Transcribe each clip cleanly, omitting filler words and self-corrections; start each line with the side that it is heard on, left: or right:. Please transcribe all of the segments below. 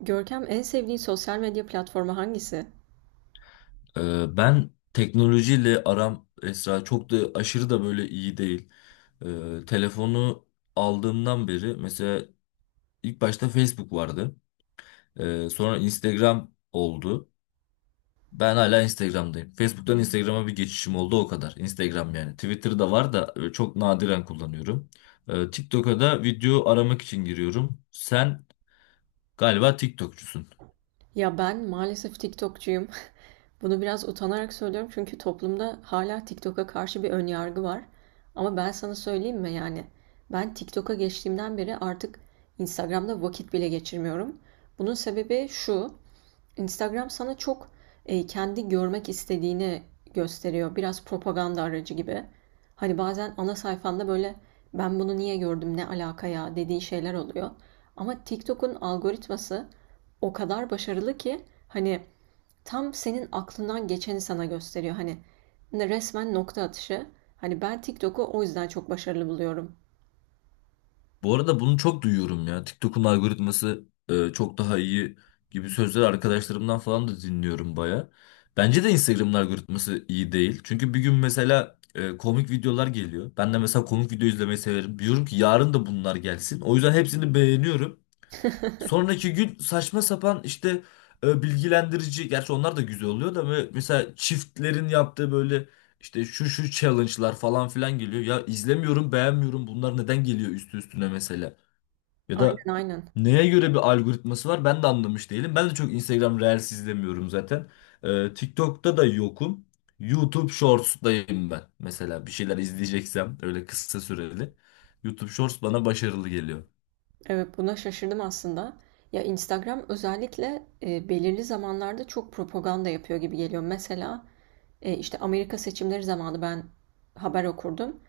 right: Görkem, en sevdiğin sosyal medya platformu hangisi?
left: Ben teknolojiyle aram Esra çok da aşırı da böyle iyi değil. Telefonu aldığımdan beri mesela ilk başta Facebook vardı. Sonra Instagram oldu. Ben hala Instagram'dayım. Facebook'tan Instagram'a bir geçişim oldu o kadar. Instagram yani. Twitter'da var da çok nadiren kullanıyorum. TikTok'a da video aramak için giriyorum. Sen galiba Tiktokçusun.
right: Ya ben maalesef TikTokçuyum. Bunu biraz utanarak söylüyorum çünkü toplumda hala TikTok'a karşı bir ön yargı var. Ama ben sana söyleyeyim mi yani? Ben TikTok'a geçtiğimden beri artık Instagram'da vakit bile geçirmiyorum. Bunun sebebi şu: Instagram sana çok kendi görmek istediğini gösteriyor. Biraz propaganda aracı gibi. Hani bazen ana sayfanda böyle ben bunu niye gördüm ne alaka ya dediği şeyler oluyor. Ama TikTok'un algoritması o kadar başarılı ki hani tam senin aklından geçeni sana gösteriyor. Hani resmen nokta atışı. Hani ben TikTok'u o yüzden çok başarılı buluyorum.
left: Bu arada bunu çok duyuyorum ya. TikTok'un algoritması çok daha iyi gibi sözler arkadaşlarımdan falan da dinliyorum baya. Bence de Instagram'ın algoritması iyi değil. Çünkü bir gün mesela komik videolar geliyor. Ben de mesela komik video izlemeyi severim. Diyorum ki yarın da bunlar gelsin. O yüzden hepsini beğeniyorum. Sonraki gün saçma sapan işte bilgilendirici. Gerçi onlar da güzel oluyor da böyle mesela çiftlerin yaptığı böyle işte şu şu challenge'lar falan filan geliyor. Ya izlemiyorum, beğenmiyorum. Bunlar neden geliyor üstü üstüne mesela? Ya da
right: Aynen, aynen.
left: neye göre bir algoritması var ben de anlamış değilim. Ben de çok Instagram Reels izlemiyorum zaten. TikTok'ta da yokum. YouTube Shorts'dayım ben. Mesela bir şeyler izleyeceksem öyle kısa süreli. YouTube Shorts bana başarılı geliyor.
right: Evet, buna şaşırdım aslında. Ya Instagram özellikle belirli zamanlarda çok propaganda yapıyor gibi geliyor. Mesela işte Amerika seçimleri zamanı ben haber okurdum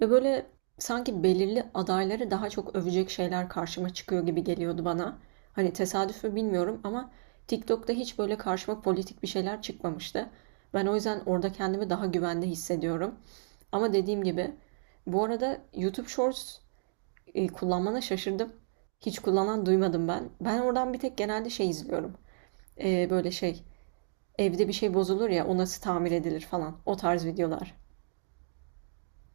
right: ve böyle sanki belirli adayları daha çok övecek şeyler karşıma çıkıyor gibi geliyordu bana. Hani tesadüf mü bilmiyorum ama TikTok'ta hiç böyle karşıma politik bir şeyler çıkmamıştı. Ben o yüzden orada kendimi daha güvende hissediyorum. Ama dediğim gibi, bu arada YouTube Shorts kullanmana şaşırdım. Hiç kullanan duymadım ben. Ben oradan bir tek genelde şey izliyorum. Böyle şey, evde bir şey bozulur ya o nasıl tamir edilir falan. O tarz videolar.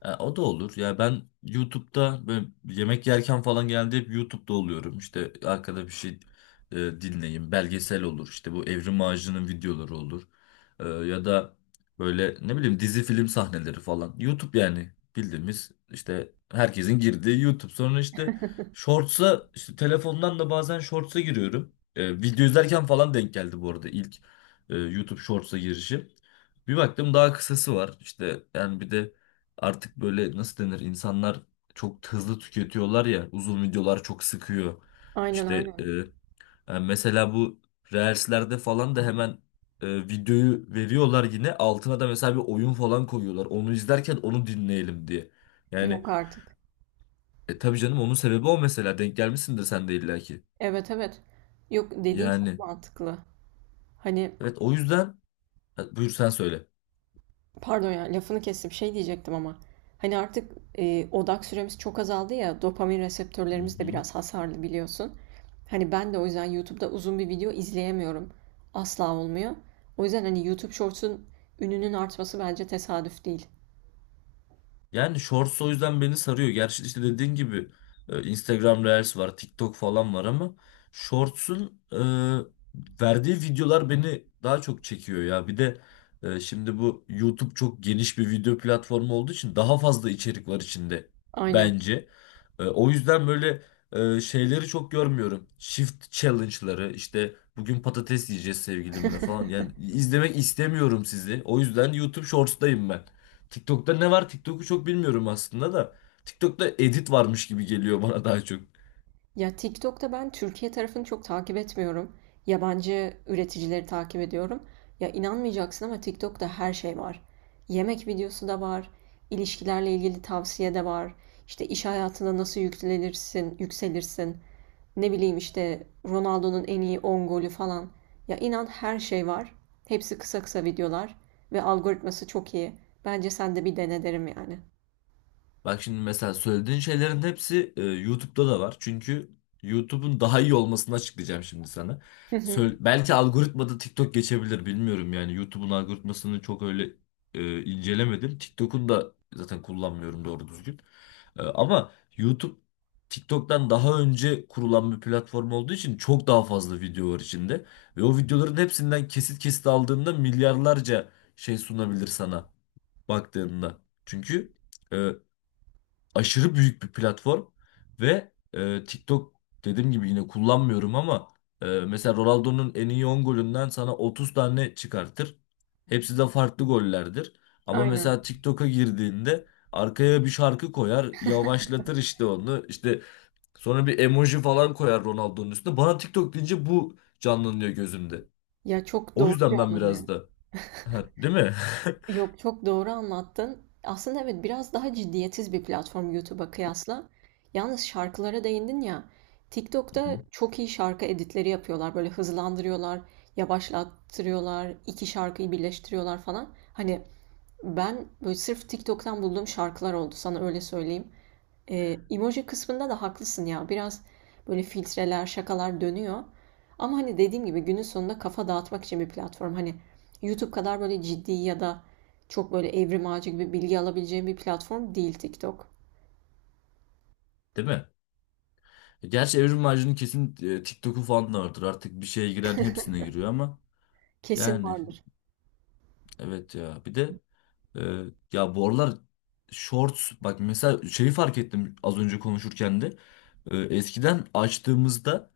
left: E, o da olur. Ya ben YouTube'da böyle yemek yerken falan geldi hep YouTube'da oluyorum. İşte arkada bir şey dinleyeyim. Belgesel olur. İşte bu Evrim Ağacı'nın videoları olur. Ya da böyle ne bileyim dizi film sahneleri falan. YouTube yani bildiğimiz işte herkesin girdiği YouTube. Sonra işte Shorts'a işte telefondan da bazen Shorts'a giriyorum. Video izlerken falan denk geldi bu arada ilk YouTube Shorts'a girişim. Bir baktım daha kısası var. İşte yani bir de artık böyle nasıl denir, insanlar çok hızlı tüketiyorlar ya, uzun videolar çok sıkıyor.
right: Aynen,
left: İşte
right: aynen.
left: yani mesela bu Reels'lerde falan da hemen videoyu veriyorlar, yine altına da mesela bir oyun falan koyuyorlar. Onu izlerken onu dinleyelim diye. Yani
right: Yok artık.
left: tabii canım, onun sebebi o, mesela denk gelmişsindir sen de illaki.
right: Evet, evet. Yok, dediğin çok
left: Yani
right: mantıklı. Hani
left: evet, o yüzden. Ha, buyur sen söyle.
right: pardon ya, lafını kestim. Şey diyecektim ama. Hani artık odak süremiz çok azaldı ya. Dopamin
left: Hı
right: reseptörlerimiz de
left: hı.
right: biraz hasarlı biliyorsun. Hani ben de o yüzden YouTube'da uzun bir video izleyemiyorum. Asla olmuyor. O yüzden hani YouTube Shorts'un ününün artması bence tesadüf değil.
left: Yani Shorts o yüzden beni sarıyor. Gerçi işte dediğin gibi Instagram Reels var, TikTok falan var ama Shorts'un verdiği videolar beni daha çok çekiyor ya. Bir de şimdi bu YouTube çok geniş bir video platformu olduğu için daha fazla içerik var içinde
right: Aynen.
left: bence. O yüzden böyle şeyleri çok görmüyorum. Shift challenge'ları işte, bugün patates yiyeceğiz sevgilimle falan. Yani izlemek istemiyorum sizi. O yüzden YouTube Shorts'tayım ben. TikTok'ta ne var? TikTok'u çok bilmiyorum aslında da. TikTok'ta edit varmış gibi geliyor bana daha çok.
right: Ya TikTok'ta ben Türkiye tarafını çok takip etmiyorum. Yabancı üreticileri takip ediyorum. Ya inanmayacaksın ama TikTok'ta her şey var. Yemek videosu da var, ilişkilerle ilgili tavsiye de var. İşte iş hayatında nasıl yükselirsin, yükselirsin. Ne bileyim işte Ronaldo'nun en iyi 10 golü falan. Ya inan her şey var. Hepsi kısa kısa videolar ve algoritması çok iyi. Bence sen de bir dene derim yani.
left: Bak şimdi mesela söylediğin şeylerin hepsi YouTube'da da var. Çünkü YouTube'un daha iyi olmasını açıklayacağım şimdi sana.
right: Hı hı,
left: Söyle, belki algoritmada TikTok geçebilir, bilmiyorum yani. YouTube'un algoritmasını çok öyle incelemedim. TikTok'un da zaten kullanmıyorum doğru düzgün. Ama YouTube TikTok'tan daha önce kurulan bir platform olduğu için çok daha fazla video var içinde. Ve o videoların hepsinden kesit kesit aldığında milyarlarca şey sunabilir sana baktığında. Çünkü e, aşırı büyük bir platform ve TikTok, dediğim gibi yine kullanmıyorum ama mesela Ronaldo'nun en iyi 10 golünden sana 30 tane çıkartır. Hepsi de farklı gollerdir. Ama
right: aynen.
left: mesela TikTok'a girdiğinde arkaya bir şarkı koyar, yavaşlatır işte onu. İşte sonra bir emoji falan koyar Ronaldo'nun üstüne. Bana TikTok deyince bu canlanıyor gözümde.
right: Ya çok
left: O
right: doğru,
left: yüzden ben
right: canlanıyor.
left: biraz da değil mi?
right: Yok, çok doğru anlattın. Aslında evet, biraz daha ciddiyetsiz bir platform YouTube'a kıyasla. Yalnız şarkılara değindin ya.
left: Hı
right: TikTok'ta
left: hı.
right: çok iyi şarkı editleri yapıyorlar. Böyle hızlandırıyorlar, yavaşlattırıyorlar, iki şarkıyı birleştiriyorlar falan. Hani ben böyle sırf TikTok'tan bulduğum şarkılar oldu, sana öyle söyleyeyim. Emoji kısmında da haklısın ya. Biraz böyle filtreler, şakalar dönüyor. Ama hani dediğim gibi günün sonunda kafa dağıtmak için bir platform. Hani YouTube kadar böyle ciddi ya da çok böyle evrim ağacı gibi bilgi alabileceğim bir platform değil TikTok.
left: Değil mi? Gerçi Evrim Ağacı'nın kesin TikTok'u falan da vardır. Artık bir şeye giren hepsine giriyor ama
right: Kesin
left: yani
right: vardır.
left: evet ya. Bir de e, ya bu aralar shorts, bak mesela şeyi fark ettim az önce konuşurken de. Eskiden açtığımızda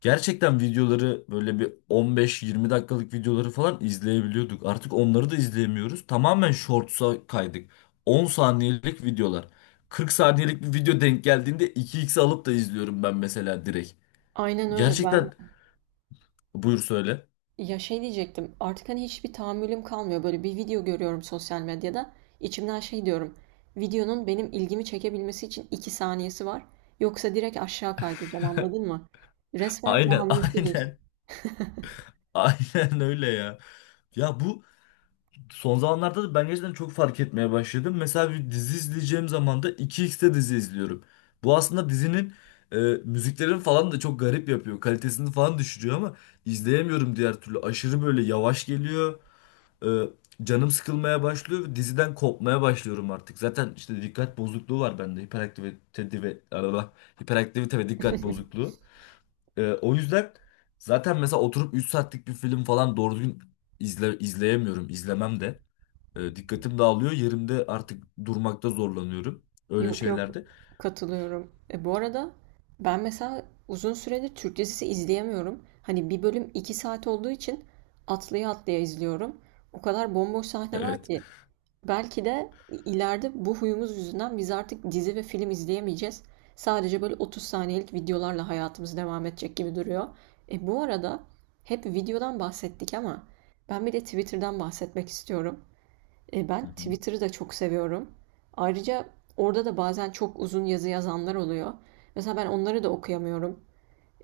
left: gerçekten videoları böyle bir 15-20 dakikalık videoları falan izleyebiliyorduk. Artık onları da izleyemiyoruz. Tamamen shorts'a kaydık. 10 saniyelik videolar. 40 saniyelik bir video denk geldiğinde 2x alıp da izliyorum ben mesela direkt.
right: Aynen öyle, ben de.
left: Gerçekten. Buyur söyle.
right: Ya şey diyecektim, artık hani hiçbir tahammülüm kalmıyor. Böyle bir video görüyorum sosyal medyada. İçimden şey diyorum: videonun benim ilgimi çekebilmesi için 2 saniyesi var. Yoksa direkt aşağı kaydıracağım, anladın mı? Resmen
left: Aynen,
right: tahammülsüzüz.
left: aynen. Aynen öyle ya. Ya bu son zamanlarda da ben gerçekten çok fark etmeye başladım. Mesela bir dizi izleyeceğim zaman da 2x'te dizi izliyorum. Bu aslında dizinin e, müziklerini falan da çok garip yapıyor. Kalitesini falan düşürüyor ama izleyemiyorum diğer türlü. Aşırı böyle yavaş geliyor. E, Canım sıkılmaya başlıyor ve diziden kopmaya başlıyorum artık. Zaten işte dikkat bozukluğu var bende. Hiperaktivite ve dikkat bozukluğu. O yüzden zaten mesela oturup 3 saatlik bir film falan doğru düzgün izleyemiyorum. İzlemem de. Dikkatim dağılıyor. Yerimde artık durmakta zorlanıyorum. Öyle
right: Yok, yok,
left: şeylerde.
right: katılıyorum. Bu arada ben mesela uzun süredir Türk dizisi izleyemiyorum. Hani bir bölüm 2 saat olduğu için atlaya atlaya izliyorum. O kadar bomboş sahne var
left: Evet.
right: ki. Belki de ileride bu huyumuz yüzünden biz artık dizi ve film izleyemeyeceğiz. Sadece böyle 30 saniyelik videolarla hayatımız devam edecek gibi duruyor. Bu arada hep videodan bahsettik ama ben bir de Twitter'dan bahsetmek istiyorum. Ben Twitter'ı da çok seviyorum. Ayrıca orada da bazen çok uzun yazı yazanlar oluyor. Mesela ben onları da okuyamıyorum.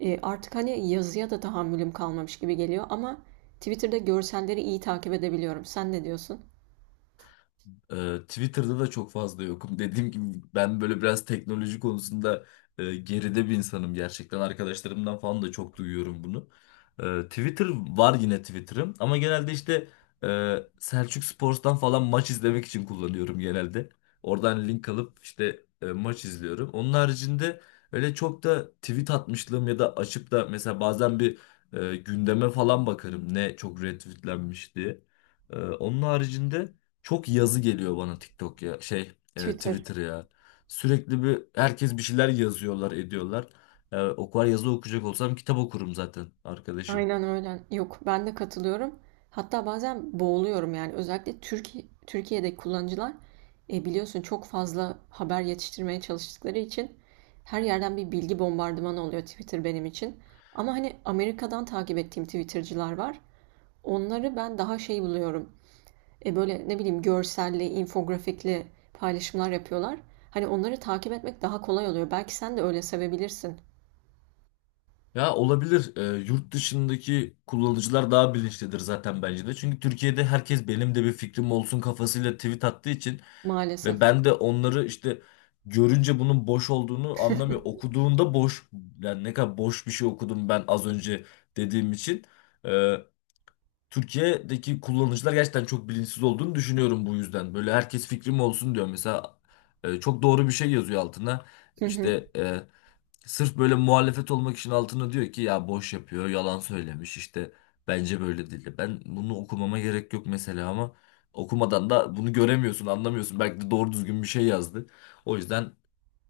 right: Artık hani yazıya da tahammülüm kalmamış gibi geliyor ama Twitter'da görselleri iyi takip edebiliyorum. Sen ne diyorsun?
left: Twitter'da da çok fazla yokum. Dediğim gibi ben böyle biraz teknoloji konusunda geride bir insanım gerçekten. Arkadaşlarımdan falan da çok duyuyorum bunu. Twitter var, yine Twitter'ım, ama genelde işte Selçuk Spor'dan falan maç izlemek için kullanıyorum genelde. Oradan link alıp işte maç izliyorum. Onun haricinde öyle çok da tweet atmışlığım, ya da açıp da mesela bazen bir gündeme falan bakarım ne çok retweetlenmiş diye. Onun haricinde çok yazı geliyor bana. TikTok ya
right: Twitter.
left: Twitter ya. Sürekli bir herkes bir şeyler yazıyorlar, ediyorlar. E, o kadar yazı okuyacak olsam kitap okurum zaten arkadaşım.
right: Aynen öyle. Yok, ben de katılıyorum. Hatta bazen boğuluyorum yani. Özellikle Türkiye, Türkiye'deki kullanıcılar biliyorsun çok fazla haber yetiştirmeye çalıştıkları için her yerden bir bilgi bombardımanı oluyor Twitter benim için. Ama hani Amerika'dan takip ettiğim Twitter'cılar var. Onları ben daha şey buluyorum. Böyle ne bileyim görselli, infografikli paylaşımlar yapıyorlar. Hani onları takip etmek daha kolay oluyor. Belki sen de öyle sevebilirsin
left: Ya olabilir, yurt dışındaki kullanıcılar daha bilinçlidir zaten bence de. Çünkü Türkiye'de herkes benim de bir fikrim olsun kafasıyla tweet attığı için
right: maalesef.
left: ve ben de onları işte görünce bunun boş olduğunu anlamıyor. Okuduğunda boş, yani ne kadar boş bir şey okudum ben az önce dediğim için. e, Türkiye'deki kullanıcılar gerçekten çok bilinçsiz olduğunu düşünüyorum bu yüzden. Böyle herkes fikrim olsun diyor. Mesela çok doğru bir şey yazıyor altına. İşte sırf böyle muhalefet olmak için altına diyor ki ya boş yapıyor, yalan söylemiş işte bence böyle değil. Ben bunu okumama gerek yok mesela, ama okumadan da bunu göremiyorsun, anlamıyorsun. Belki de doğru düzgün bir şey yazdı. O yüzden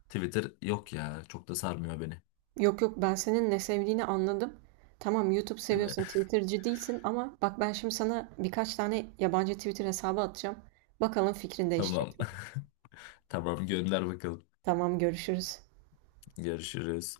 left: Twitter yok ya, çok da sarmıyor beni.
right: Yok, yok, ben senin ne sevdiğini anladım. Tamam, YouTube
left: Değil mi?
right: seviyorsun, Twitter'cı değilsin ama bak, ben şimdi sana birkaç tane yabancı Twitter hesabı atacağım. Bakalım fikrin
left: Tamam.
right: değişecek mi?
left: Tamam, gönder bakalım.
right: Tamam, görüşürüz.
left: Görüşürüz.